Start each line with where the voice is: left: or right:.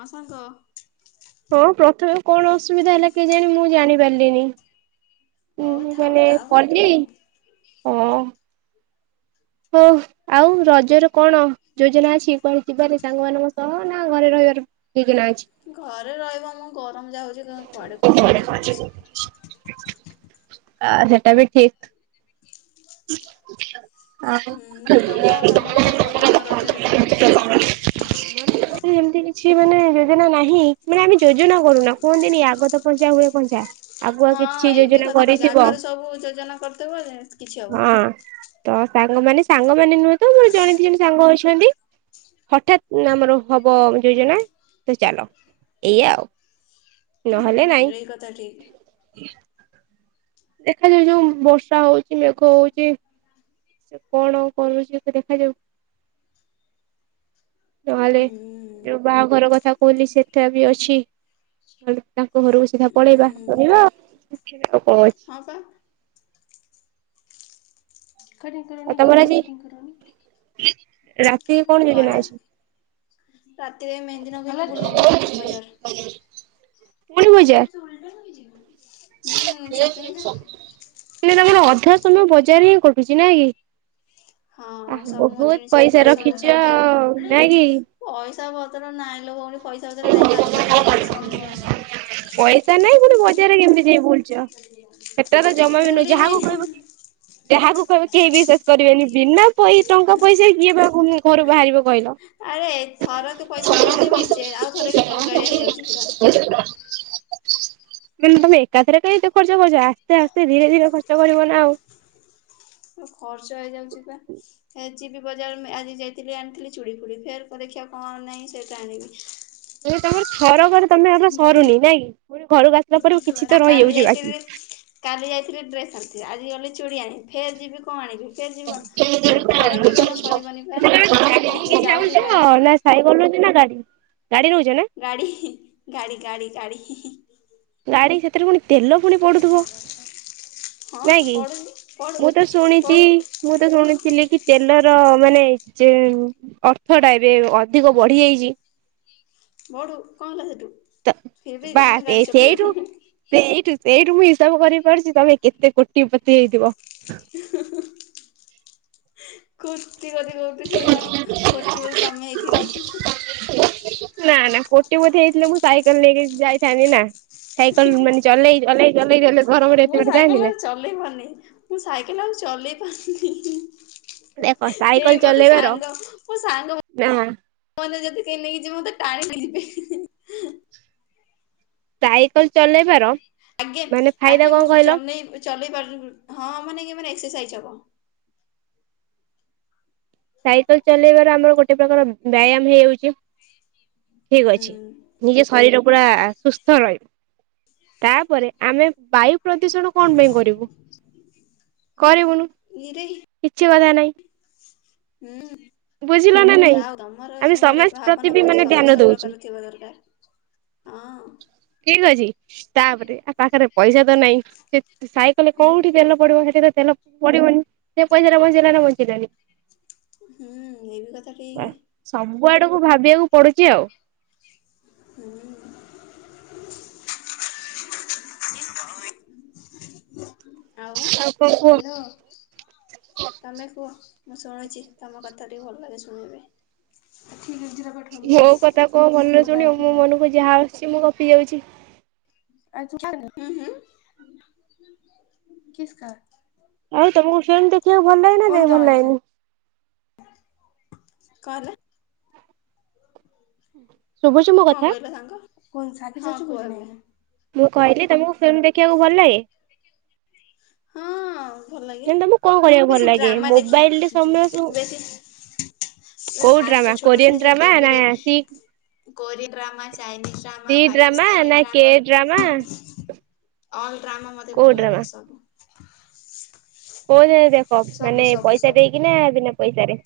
left: ହଁ ସାଙ୍ଗ।
right: ହଁ ପ୍ରଥମେ କଣ ଅସୁବିଧା ହେଲା କେଜାଣି ମୁଁ ଜାଣିପାରିଲିନି।
left: ଅ
right: ଉଁ
left: ଥାଉ
right: ମାନେ
left: ଯାହା
right: କଲି
left: ହୋଉଥିବ ଆଉ‌।
right: ହୋଉ ଆଉ ରଜର କଣ ଯୋଜନା ଅଛି କୁଆଡ଼େ ଯିବାରେ ସାଙ୍ଗମାନଙ୍କ ସହ ନା ନା ଘରେ ରହିବାର ଟିକିନା ଅଛି?
left: ଘରେ ରହିବୁ ଆମକୁ ଗରମ୍ ଯାହୋଉଛି କୁଆଡ଼େ କଣ ଯିବୁ ଆଉ ମଣିଷ।
right: ଆ ସେଟାବି ଠିକ୍।
left: [inaudible]
right: [inaudible] ଆଉ
left: ହୁଉଁ ତମ ତମ କଥା କୁଅ ତମ ରଜରେ କଣ?
right: [inaudible]
left: [inaudible]
right: ଏମତି କିଛି ମାନେ ଯୋଜନା ନାହିଁ ମାନେ ଆମେ ଯୋଜନା କରୁନା କୁହନ୍ତିିନି ଆଗତ ପଞ୍ଚା ହୁଏ ପଞ୍ଚା ଆଗୁଆ
left: ହଁ
right: କିଛି
left: ଏଇବି
right: ଯୋଜନା
left: କଥା ଠିକ୍
right: କରିଥିବ
left: ଆଗରେ ସବୁ ଯୋଜନା କରିଦେବ ଜେ କିଛି ହବନି।
right: ହଁ। ତ ସାଙ୍ଗମାନେ ସାଙ୍ଗମାନେ ନୁହେଁତ ମୋର ଜଣେ ଦିଜଣ ସାଙ୍ଗ ଅଛନ୍ତି। ହଠାତ୍ ନାଆମର ହବ ଯୋଜନାତ ଚାଲ ଏଇଆ ଆଉ। ନହେଲେ
left: ହୁଁ ଏଇ କଥା ଠିକ
right: ନାଇଁ। ଦେଖାଯାଉ ଯୋଉ ବର୍ଷା ହୋଉଚି ମେଘ ହୋଉଚି ସେକଣ କରୁଛି ଏବେ ଦେଖାଯାଉ। ନହେଲେ
left: ହୁଁ
right: ଯୋଉ ବାଆଘର କଥା କୋହିଲି ସେଠାବି ଅଛି ନହେଲେ ତାଙ୍କ ଘରୁକୁ ସିଧା
left: ହୁଁ
right: ପଳେଇବା ପଳେଇବା ଆଉ କଣ ଅଛି।
left: ହଁ ସାର୍ କଟିଂ କରନି ଡବଲ୍ କଟିଂ କରନି
right: ରାତିକି କଣ ଯୋଜନା ଅଛି?
left: ରାତିରେ ମେହେନ୍ଦି ନଗେଇକି ବୁଲିବି ବଜାର୍।
right: ପୁଣି ବଜାର
left: କିଛିନା ଓଲଟା ଲଗେଇକି ଜିମି?
right: [unintelligible] ମାନେ ତମର ଅଧା ସମୟ ବଜାର ହିଁ କଟୁଛି ନାଇଁକି?
left: ହଁ ସବୁ ମୋ ଜିନିଷ
right: ପଇସା
left: ପତ୍ର ସବୁ
right: ରଖିଛ
left: ସପିଙ୍ଗ୍
right: ନାଇଁ କି
left: ପଇସା ପତର ନାହିଁଲୋ ଭଉଣି ପଇସା ପତର ନାଇଁ କାଲି କାନ୍ଦୁଥିଲି ବସିକି।
right: ପଇସା ନାଇଁ ପୁଣି ବଜାରରେ କେମିତି ଯାଇ ବୁଲୁଛ ସେଟା ତ ଜମା
left: [unintelligible]
right: ବି ନୁହେଁ ଯାହାକୁ
left: ବୋଲିବି
right: କହିବ କି ଯାହାକୁ କହିବୁ କେହି ବିଶ୍ୱାସ କରିବେନି ବିନା ପଇ ଟଙ୍କା ପଇସା କିଏ ବା ଘରୁ ବାହାରିବ କହିଲ
left: ଆରେ ଥରକେ ପଇସା ରହୁଛି ମିଞ୍ଚେ ଆଉ ଥରକେ କଙ୍ଗାଳିଆ ହେଇଯାଉଛି
right: [unintelligible]
left: ପୁରା।
right: [unintelligible] ମାନେ ତମେ ଏକାଥରେ କାଇଁ ଏତେ ଖର୍ଚ୍ଚ କରୁଛ, ଆସ୍ତେ ଆସ୍ତେ ଧୀରେ ଧୀରେ ଖର୍ଚ୍ଚ କରିବ ନା ଆଉ।
left: ଖର୍ଚ୍ଚ ହେଇଯାଉଚି ବା ଏ ଆଜିିବି ବି ବଜାର ଆଜି ଯାଇଥିଲି ଆଣିଥିଲି ଚୁଡ଼ି ଫୁଡ଼ି, ଫେର୍ ଦେଖିବା କଣ ନାହିଁ ସେଇଟା ଆଣିବି।
right: ମୁଁ କହିଲି ତମର ଥରକରେ ତମର ସରୁନି ନା କି? ପୁଣି ଘରକୁ ଆସିଲା ପରେ କିଛି ତ
left: କାଲି
right: ରହିଯାଉଛି ବାକି।
left: ଯାଇଥିଲି କାଲି ଯାଇଥିଲି ଡ୍ରେସ୍ ଆଣିଥିଲି, ଆଜି ଗଲି ଚୁଡ଼ି ଆଣି ଫେର୍ ଯିବି, କଣ କଣ ଆଣିବି କେ ଯିବ
right: ଆଚ୍ଛା
left: ମୋର ଥରକେ ଜମା ସରିବନି ବା,
right: ତମେ ଗାଡି
left: ମୁଁ
right: ନେଇକି ଯାଉଛ
left: ଯାଉଥିବି ବା ଆସି।
right: ନା ସାଇକଲ ନଉଛ ନା ଗାଡି, ଗାଡି ନଉଛ ନା?
left: ଗାଡ଼ି ଗାଡ଼ି ଗାଡ଼ି ଗାଡ଼ି।
right: ଗାଡି, ସେଥିରେ ପୁଣି ତେଲ ପୁଣି ପଡୁଥିବ?
left: ହଁ
right: ନା କି,
left: ପଢୁନି ପଢୁ
right: ମୁଁ ତ ଶୁଣିଚି
left: ପଢୁ
right: ମୁଁ ତ ଶୁଣିଥିଲି କି ତେଲର ମାନେ ଯେ ଅର୍ଥଟା ଏବେ ଅଧିକ ବଢି ଯାଇଚି।
left: ବଢ଼ୁ କଣ ହେଲା ସେଠୁ,
right: ତ
left: ଫିରଭି
right: ବାସ୍
left: ଆମେ
right: ଏ
left: ଗାଡି
right: ସେଇଠୁ
left: ଚଲେଇବୁ।
right: ସେଇଠୁ ସେଇଠୁ ମୁଁ ହିସାବ କରିପାରୁଚି ତମେ କେତେ କୋଟି ପତି ହେଇଥିବ।
left: [unintelligible] କୋଟିପତି ବହୁତ୍ ହେଇଥିବ କୋଟିପତି ତମେ ହେଇଥିବ।
right: ନା ନା କୋଟିପତି ହେଇଥିଲେ ମୁଁ ସାଇକେଲ ନେଇକି ଯାଇଥାନ୍ତିି ନା? ସାଇକଲ ମାନେ ଚଲେଇ ଚଲେଇ ଚଲେଇଲେ ଗରମରେ ଏତେ ବାଟ ଯାଆନ୍ତି ନା?
left: ମୁଁ ଚଲେଇପାରୁନି, ମୁଁ ସାଇକେଲ ଆଉ ଚଲେଇପାରୁନି।
right: ଦେଖ ସାଇକେଲ
left: କେହି ମତେ
right: ଚଲେଇବାର
left: ସାଙ୍ଗ, ମୋ ସାଙ୍ଗ ମତେ
right: ନା
left: ସାଙ୍ଗ ମାନେ ଯଦି କେହି ନେଇକିଯିବେ ମତେ ଟାଣିକି ନେଇଯିବେ।
right: ସାଇକେଲ ଚଲେଇବାର
left: ଆଜ୍ଞ
right: ମାନେ ଫାଇଦା
left: ଆଜ୍ଞା
right: କଣ
left: ମୁଁ
right: କହିଲ
left: ଚଲେଇ ଚଲେଇ [inaudible] ହଁ ମାନେ କି ମାନେ ଏକ୍ସରସାଇଜ ହବ।
right: ସାଇକେଲ ଚଲେଇବାର ଆମର ଗୋଟେ ପ୍ରକାର ବ୍ୟାୟାମ ହେଇଯାଉଛି। ଠିକ ଅଛି,
left: ହୁଁ
right: ନିଜ ଶରୀର ପୁରା ସୁସ୍ଥ ରହିବ। ତାପରେ ଆମେ ବାୟୁ ପ୍ରଦୂଷଣ କଣ ପାଇଁ କରିବୁ? କରିବୁନୁ।
left: ଇରେ
right: କିଛି କଥା ନାହିଁ।
left: ହୁଁ।
right: ବୁଝିଲ ନା ନାଇଁ।
left: ଯାହା ହୋଉ ତମର
right: ଆମେ
left: ସୁ ଗୋଟେ
right: ସମାଜ ପ୍ରତି
left: ଭାବନା
right: ବି ମାନେ
left: ହଉଛି
right: ଧ୍ୟାନ ଦଉଛୁ
left: ସମସ୍ତଙ୍କର ଥିବା ଦରକାର। ହଁ।
right: ଠିକ ଅଛି ତାପରେ ଆ ପାଖରେ ପଇସା ତ ନାହିଁ, ଯେ ସାଇକେଲ
left: ହୁଁ
right: କୋଉଠି ତେଲ ପଡିବ ସେଠି ତେଲ ପଡିବନି ସେ ପଇସାରେ ବଞ୍ଚେଲା ନା ବଞ୍ଚିଲାନି?
left: ହୁଁ ଇଏ ବି କଥା ଠିକ।
right: ସବୁ ଆଡକୁ ଭାବିବାକୁ ପଡୁଚି ଆଉ।
left: ହୁଁ। ଆଉ,
right: କଣ କୁହ
left: ହ୍ୟାଲୋ। ତମେ କୁହ ମୁଁ ଶୁଣୁଛି, ତମ କଥା ଟିକେ ଭଲ ଲାଗେ ଶୁଣିବାପାଇଁ। ଠିକ ଅଛି [unintelligible]
right: ମୋ କଥା କଉ ଭଲରେ ଶୁଣିବ ମୋ ମନକୁ ଯାହା ଆସୁଛି ମୁଁ ଗପି ଯାଉଚି।
left: ଆଜି ତୁ ଖାଇଲୁ, କିସ କର।
right: ଆଉ ତମକୁ ଫିଲ୍ମ ଦେଖିବାକୁ ଭଲ ଲାଗେନା ନା ଭଲ ଲାଗେନି?
left: କଣ ହେଲା,
right: ଶୁଭୁଛି ମୋ
left: କଣ
right: କଥା
left: କହିଲ ସାଙ୍ଗ? ସ୍କୁଲ ସାର୍ଟିଫିକେଟ ତୋ [unintelligible]
right: ମୁଁ କହିଲି ତମକୁ ଫିଲ୍ମ ଦେଖିବାକୁ ଭଲ ଲାଗେ?
left: ହଁ, ଭଲ ଲାଗେ
right: ଦେନ୍ ତମକୁ କଣ କରିବାକୁ ଭଲ
left: ବେଶୀ
right: ଲାଗେ
left: ଡ୍ରାମା ଦେଖି
right: ମୋବାଇଲ ରେ
left: ଆସିଛି
right: ସମୟ ସୁ
left: ବେଶୀ ପୁରା
right: କୋଉ ଡ୍ରାମା
left: ଫାଷ୍ଟରେ ଛୋଟ
right: କୋରିଆନ
left: ଡ୍ରେସ ଆଉ
right: ଡ୍ରାମା ନା
left: ଟିଭିରେ
right: C
left: Korean drama Chinese
right: C
left: drama, Pakistani
right: ନା କେ
left: ଡ୍ରାମା। ଅଲ୍ ଡ୍ରାମା ମତେ
right: କୋଉ
left: ଭଲ
right: ଡ୍ରାମା?
left: ଲାଗେ ସବୁ।
right: କୋଉଯାଏ ଦେଖ
left: ସବୁ
right: ମାନେ
left: ସବୁ
right: ପଇସା
left: ସବୁ
right: ଦେଇକିନା ବିନା ପଇସାରେ?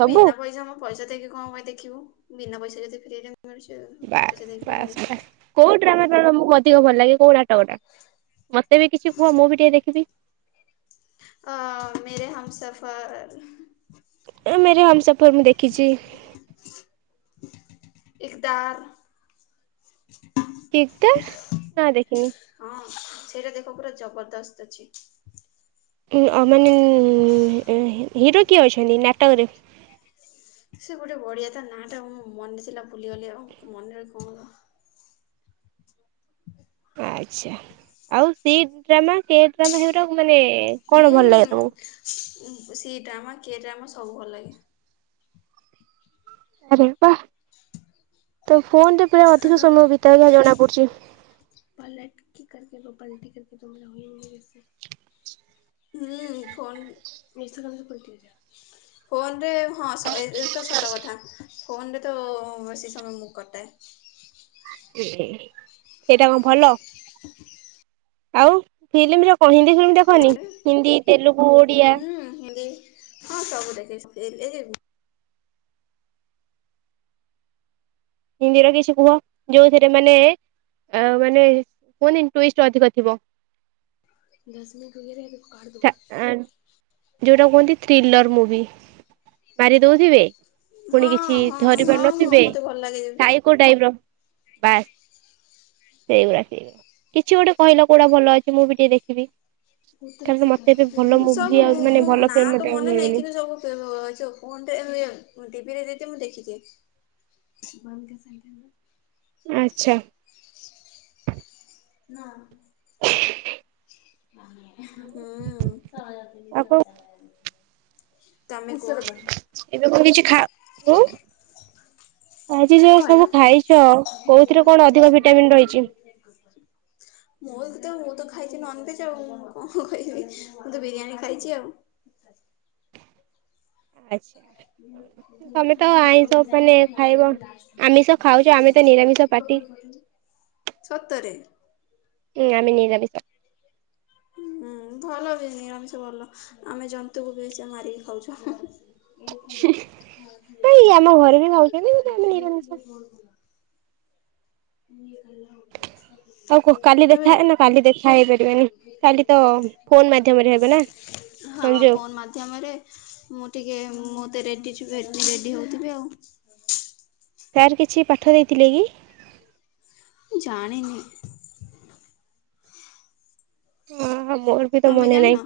right: ସବୁ?
left: ବିନା ପଇସା ମଁ ପଇସା ଦେଇକି କଣ ପାଇଁ ଦେଖିବୁ ବିନା ପଇସା ରେ ତ ଫ୍ରୀରେ ମିଳୁଚି ଆଉ
right: ବାସ୍
left: ପଇସା ଦେଇିକି କଣ ପାଇଁ
right: ବାସ୍
left: ଦେଖିବୁ।
right: ବାସ୍। କୋଉ ଡ୍ରାମାଫ୍ରାମା ତମକୁ ଅଧିକ ଭଲ ଲାଗେ କୋଉ ନାଟକଟା? ମତେ ବି କିଛି କୁହ ମୁଁ ବି ଟିକେ ଦେଖିବି।
left: ଅ ମେରେ ହମ ସଫର
right: ଏ ମେରେ ହାମସଫର ମୁଁ ଦେଖିଚି।
left: ଇସ୍ତାର।
right: ଇତାର, ନା ଦେଖିନି।
left: ହଁ ସେଇଟା ଦେଖ ପୁରା ଜବରଦସ୍ତ ଅଛି।
right: [unintelligible] ହିରୋ କିଏ ଅଛନ୍ତି ନାଟକରେ?
left: ସେ ଗୋଟେ ବଢିଆ ତା ନାଁ ଟା ମନେ ଥିଲା ଭୁଲିଗଲି ଆଉ ମନେ ରେ କଣ
right: ଆଛା ଆଉ ସି ଡ୍ରାମା କେ ଡ୍ରାମା ହେଗୁରା ମାନେ କଣ ଭଲ ଲାଗେ ତମକୁ?
left: ହୁଁ ସି ଡ୍ରାମା କେ ଡ୍ରାମା ସବୁ ଭଲ ଲାଗେ।
right: ଆରେ ବାଃ ତ ଫୋନ ରେ ପୁରା ଅଧିକ ସମୟ ବିତାଇବ ଜଣା ପଡୁଚି।
left: [unintelligible] ହୁଁ ଫୋନ୍ ନୀସଚିନ୍ତ ପଲଟି ଯା।
right: ଅଡିଓ ଶୁଭୁ ନାହିଁ।
left: ଫୋନରେ ହଁ ଏ ତ ସତ କଥା ଫୋନରେ ତ ବେଶୀ ସମୟ ମୁଁ କଟାଏ।
right: ଏ ହେ ଏଟା କଣ ଭଲ? ଆଉ ଫିଲ୍ମ ର କଣ ହିନ୍ଦୀ ଫିଲ୍ମ ଦେଖନି ହିନ୍ଦୀ ତେଲୁଗୁ ଓଡିଆ?
left: ହୁଁ ହିନ୍ଦୀ ହଁ ସବୁ ଦେଖେଛି [unintelligible]
right: ହିନ୍ଦୀରେ କିଛି କୁହ ଯୋଉଥିରେ ମାନେ ମାନେ କୁହନ୍ତିନି ଟୁଇଷ୍ଟ ଅଧିକ ଥିବ?
left: [unintelligible]
right: ଆ ଯୋଉଟା କୁହନ୍ତି କିଲର ମୁଭି ମାରି ଦଉଥିବେ, ପୁଣି କିଛି
left: ହଁ ହଁ
right: ଧରିପାରୁ
left: ହଁ ହଁ
right: ନଥିବେ
left: ମତେ ଭଲ ଲାଗେ।
right: ସାଇକୋ ଟାଇପର ବାସ୍। ସେଇଭଳିୟା ସିଏ କିଛି ଗୋଟେ କହିଲ କୋଉଟା ଭଲ ଅଛି ମୁଁ ବି ଟିକେ ଦେଖିବି। କାରଣ ମତେ ଏବେ ଭଲ
left: ସବୁ
right: ମୁଭି ଆଉ ମାନେ ଭଲ ଫିଲ୍ମ
left: ନାଁ ତ
right: ମତେ ଆଉ
left: ମନେ ନାହିଁ
right: ମିଳୁନି
left: କିନ୍ତୁ ସବୁ ତେଣୁ ଆଛା କୁହନ୍ତି ଆମେ ଉଁ ଟିଭିରେ ଦେଇଥିବ ମୁଁ ଦେଖିକି [unintelligible]
right: ଆଚ୍ଛା।
left: ନା।
right: ଥ୍ରୀଡ଼ି ଆଉ
left: ହୁଁ।
right: କଣ
left: [inaudible]
right: ଏବେ କଣ କିଛି ଖାଅ
left: ଚି ଚି ଚିଉଁ
right: ଆଜି ଯାହା ସବୁ ଖାଇଚ କୋଉଥିରେ କଣ ଅଧିକ ଭିଟାମିନ ରହିଚି?
left: [inaudible] ମୋର ତ ମୁଁ ତ ଖାଇଚି ନନଭେଜ ଆଉ କଣ କହିବି ମୁଁ ତ ବିରିୟାନୀ ଖାଇଚି ଆଉ।
right: ଆଚ୍ଛା। ତମେ ତ ଆଇଁଷ ମାନେ ଖାଇବ।
left: [inaudible]
right: ଆମିଷ
left: [inaudible]
right: ଟକ
left: ସତରେ?
right: ହୁଁ ଆମେ ନିରାମିଷ।
left: ହୁଁ ଭଲ ବି ନିରାମିଷ ଭଲ ଆମେ ଜନ୍ତୁକୁ ବି ସେ ମାରିକି ଖାଉଚୁ।
right: ଏଇ ଆମ ଘରେ ବି ଖାଉଛନ୍ତି କିନ୍ତୁ ଆମେ ନିରାମିଷ।
left: [inaudible] [inaudible]
right: ଆଉ କାଲି ଦେଖା
left: [inaudible]
right: ନା କାଲି ଦେଖା ହେଇପାରିବାନି
left: ମୁଁ
right: କାଲି ତ ଫୋନ
left: ଟିକେ
right: ମାଧ୍ୟମରେ ହେବ ନା
left: ମୋତେ
right: ସଂଯୋଗ।
left: ରେଡ଼ି ରେଡ଼ି ହେଉଥିବି ଆଉ।
right: ସାରେ କିଛି ପାଠ ଦେଇଥିଲେ କି?
left: ଜାଣି ନିି।
right: ଆ ମୋର ବି ତ
left: ତମେ
right: ମନେ
left: ଜାଣିନ?
right: ନାଇ।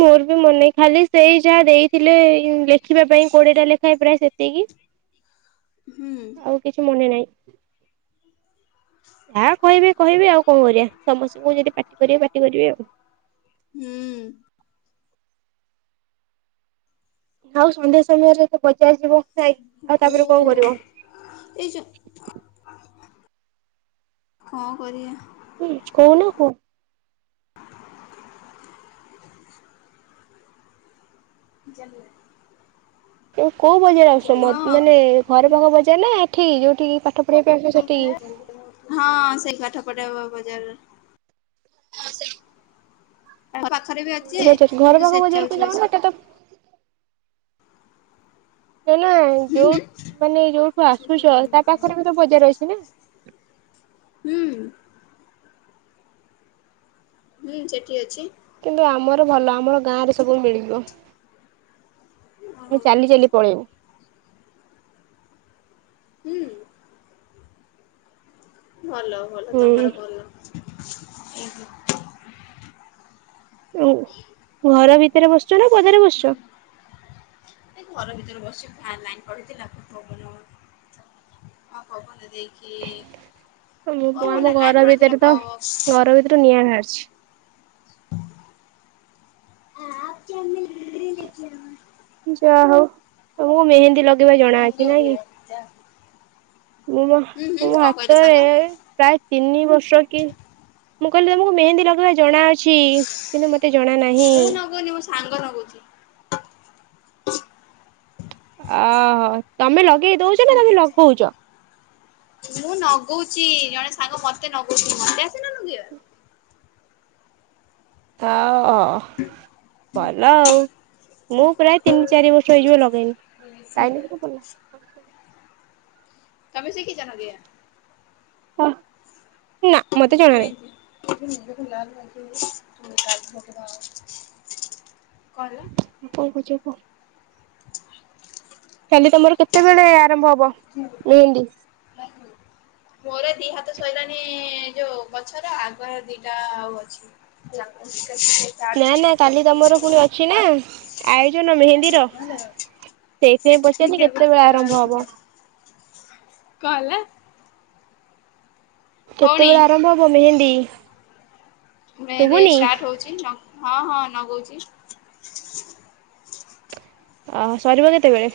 right: ମୋର ବି ମନେ ଖାଲି ସେଇ ଯାହା ଦେଇଥିଲେ ଏଇ ଲେଖିବା ପାଇଁ କୋଡିଏଟା ଲେଖାଏ ପ୍ରାୟ ସେତିକି।
left: ହୁଁ।
right: ଆଉ କିଛି ମନେ ନାଇ ଯାହା କହିବେ। କହିବି ଆଉ କଣ କରିବା ସମସ୍ତଙ୍କୁ ଯଦି ପାଟି କରିବେ ପାଟି କରିବେ ଆଉ।
left: ହୁଁ।
right: ଆଉ ସନ୍ଧ୍ୟା ସମୟରେ ତ ବଜାର ଯିବ। ନାଇଁ
left: ହୁ
right: ଆଉ
left: ହୋ।
right: ତାପରେ କଣ କରିବ?
left: ଏଇ ଯୋଉ। କଣ କରିବା?
right: [unintelligible] କହୁନ କୁହ।
left: ଜାନ୍ନେ।
right: ଏ କୋଉ ବଜାର ଆସୁଛ ମ ମାନେ ଘର ପାଖ ବଜାର ନା ଏଠି ଯୋଉଠିକି ପାଠ? ପଢିବା ପାଇଁ ଆସୁଛ ସେଠିକି?
left: ହଁ ସେଇ ପାଠ ପଟା ବ-ବଜାର।
right: ହଁ ସେ
left: ତାଙ୍କ ପାଖରେ ବି ଅଛି
right: ବଜାର ଘର
left: କିନ୍ତୁ
right: ପାଖ
left: ସେଠି
right: ବଜାରକୁ
left: ଯାଉଛି
right: ଯାଉନ
left: ବେଶୀ।
right: ଏଟା ତ ଏ ନା
left: ହୁଁ
right: ଯୋଉ
left: ହୁଁ।
right: ମାନେ ଯୋଉଠୁ ଆସୁଛ ତା ପାଖରେ ବି ତ ବଜାର ଅଛି ନା।
left: ହୁଁ। ହୁଁ ସେଠି ଅଛି।
right: କିନ୍ତୁ ଆମର ଭଲ ଆମର ଗାଁ ରେ ସବୁ
left: ଓହୋ
right: ମିଳିଯିବ ଚାଲି ଚାଲି। ପଳେଇମୁ।
left: ହୁଁ। ଭଲ ଭଲ ତମର
right: ହୁଁ
left: ଭଲ ଉଁ ହୁଁ।
right: ଉଁ ଘର ଭିତରେ ବସିଛ ନା ପଦାରେ ବସିଛ?
left: ଏ ଘର ଭିତରେ ବସିଚି ଫ୍ୟାନ ଲାଇନ ପଳେଇ ଥିଲା ତ ପବନ ହଉ [inaudible] ହଁ ପବନ ଦେଇକି ପବନ ଲାଇନ ପଳେଇଥିଲା ପ ସ।
right: ଟୁ ନିଆଁ ବାହାରୁଛି। ଯାହା ହଉ ତମକୁ ମେହେନ୍ଦୀ ଲ
left: ମେହେନ୍ଦି ପକେଇବ ଯା ହୁ।
right: ମୁଁ ମୋ ମୁଁ ମୋ ହାତରେ। ପ୍ରାୟ ତିନି ବର୍ଷ କି ମୁଁ କହିଲି ତମକୁ ମେହେନ୍ଦୀ ଲଗେଇବା ଜଣା ଅଛି। କିନ୍ତୁ ମତେ ଜ
left: ମୁଁ ନଗଉନି ମୋ ସାଙ୍ଗ ନଗଉଛି।
right: ଆହୋ ତମେ ଲଗେଇ ଦଉଛ ନା ତମେ ଲଗଉଛ?
left: ମୁଁ ନଗଉଚି ଜଣେ ସାଙ୍ଗ ମତେ ନଗେଇ [inaudible]
right: ତା ଓ ଅ। ଭଲ ଆଉ ମୁଁ ପ୍ରାୟ ତିନି ଚାରି ବର୍ଷ ହେଇଯିବ ଲଗେଇନି। ଟାଇମ୍ ଦେଖିଲୁ କେତେ ହେଲା?
left: ତମେ ଶିଖିଛ ନଗେଇବା।
right: ଅ।
left: ମୁଁ [unintelligible] [unintelligible] କରେ।
right: ଆଉ କଣ କହୁଛ କୁହ? କାଲି ତମର କେତେବେଳେ ଆରମ୍ଭ ହବ? ମେହେନ୍ଦୀ
left: [unintelligible] ଲାଗିବ। ମୋର ଦି ହାତ ସଇଲାଣି ଯୋଉ ପଛର ଆଗରେ ଦିଟା ଆଉ ଅଛି। ଲଗ୍ [unintelligible]
right: ନା
left: ଚାର୍ଚିସ
right: ନା
left: ଟିକେ
right: କାଲି
left: ରହ
right: ତମର ପୁଣି ଅଛି ନା ଆୟୋଜନ ମେହେନ୍ଦୀର
left: ଭଲ।
right: ସେଇଥିପାଇଁ ପଚାରିଲି କେତେବେଳେ
left: କଣ
right: ଆରମ୍ଭ ହବ?
left: ହେଲା? ଭଉଣୀ
right: କେତେବେଳେ ଆରମ୍ଭ ହବ ମେହେନ୍ଦି?
left: ମେହେନ୍ଦି ଏଇ ଷ୍ଟାର୍ଟ ହଉଛି। ହଁ ହଁ ନଗଉଛି।
right: ଆଉ ସରିବ କେତେବେଳେ?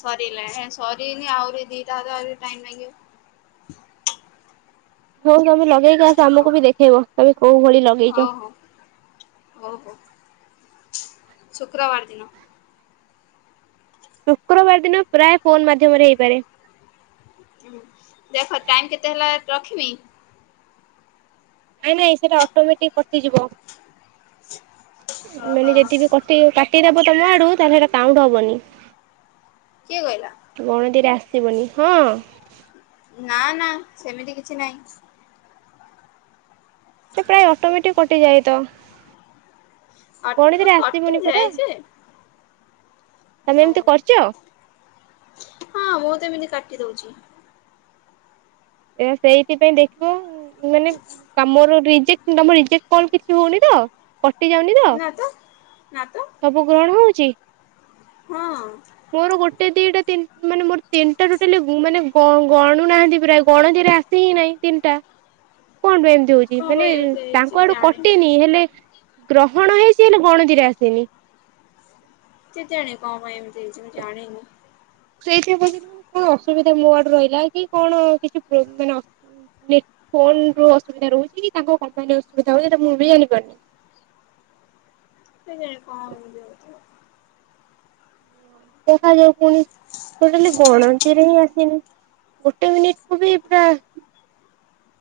left: ସରିଲା ସରିନି ଆହୁରି ଦିଟା ହାତେ ଆହୁରି ଟାଇମ ନାଗିବ।
right: ହଉ ତମେ ଲଗେଇକି ଆସ
left: ହଉ
right: ଆମକୁ ବି ଦେଖେଇବ। ତମେ କୋଉ ଭଳି ଲଗେଇଛ?
left: ଓହୋ ଶୁକ୍ରବାର ଦିନ।
right: ଶୁକ୍ରବାର ଦିନ ପ୍ରାୟ ଫୋନ ମାଧ୍ୟମରେ ହେଇପାରେ।
left: ହୁଁ ଦେଖ ଟାଇମ କେତେ ହେଲା ରଖିମି?
right: ନାଇଁ ନାଇଁ ସେଟା ଅଟୋମେଟିକ କଟିଯିବ।
left: ଓହୋ
right: ମାନେ ଯଦି ବିି କଟେଇବ କା କାଟିଦବ ତମ ଆଡୁ ତାହେନେ ସେଇଟା କାଉଣ୍ଟ ହବନି।
left: କିଏ କହିଲା?
right: ଗଣତିରେ ଆସିବନି ହଁ।
left: ନା ନା ସେମିତି କିଛି ନାହିଁ।
right: ସେ ପ୍ରାୟ ଅଟୋମେଟିକ୍ କଟିଯାଏ ତ। ଗଣତି
left: କଟ
right: ରେ
left: କଟି
right: ଆସିବନି
left: ଯାଏ
right: ପରା।
left: ଯେ
right: ତମେ ଏମିତି କରିଛ
left: ହଁ ମୁଁ ତ ଏମିତି କାଟି ଦଉଛି।
right: ଏ ସେଇଥିପାଇଁ ଦେଖିବ ମାନେ କାମର ରିଜେକ୍ ତମ ରିଜେକ୍ଟ କଲ କିଛି ହଉନି ତ। କଟି ଯାଉନି ତ
left: ନା ତ
right: ସବୁ ଗ୍ରହଣ ହଉଛି।
left: ହଁ
right: ମୋର ଗୋଟେ ଦିଟା ତୀନ ମାନେ ମୋର ତିନିଟା ଟୋଟାଲି ମାନେ ଗ-ଗଣୁ ନାହାନ୍ତି ପ୍ରାୟ। ଗଣତିରେ ଆସ ହିଁ ନାଇଁ ତିନିଟା। କଣ ପାଇଁ ଏମିତି ହଉ ଚି
left: କଣ
right: ମାନେ
left: ପାଇଁ ଏମିତି
right: ତାଙ୍କ
left: ହେଇଛି
right: ଆଡୁ
left: ଜାଣିନି
right: କଟିନି। ହେଲେ ଗ୍ରହଣ ହେଇଚି ହେଲେ ଗଣତିରେ ଆସିନି।
left: କେଜାଣି କଣ ପାଇଁ ଏମିତି ହେଇଚି ମୁଁ ଜାଣିନି।
right: ସେଇଥି ପାଇଁ ଭାବୁଥିଲି କଣ ଅସୁବିଧା ମୋ ଆଡୁ ରହିଲା। କି କଣ କିଛି ପ୍ରୋ ମାନେ ନେଟ ଫୋନର ଅସୁବିଧା ରହୁଛି। କି ତାଙ୍କ କମ୍ପାନୀ ଅସୁବିଧା ହଉଛି। ସେଟା ମୁଁ ବି ଜାଣିପାରୁନି।
left: କେଜାଣି କଣ ହେଇଥିବ ଗୋଟେ ଆଉ।
right: ଦେଖାଯାଉ ପୁଣି ଟୋଟାଲି ଗଣତିରେ ହିଁ ଆସିନି। ଗୋଟେ ମିନିଟ୍ କୁ ବି ପୁରା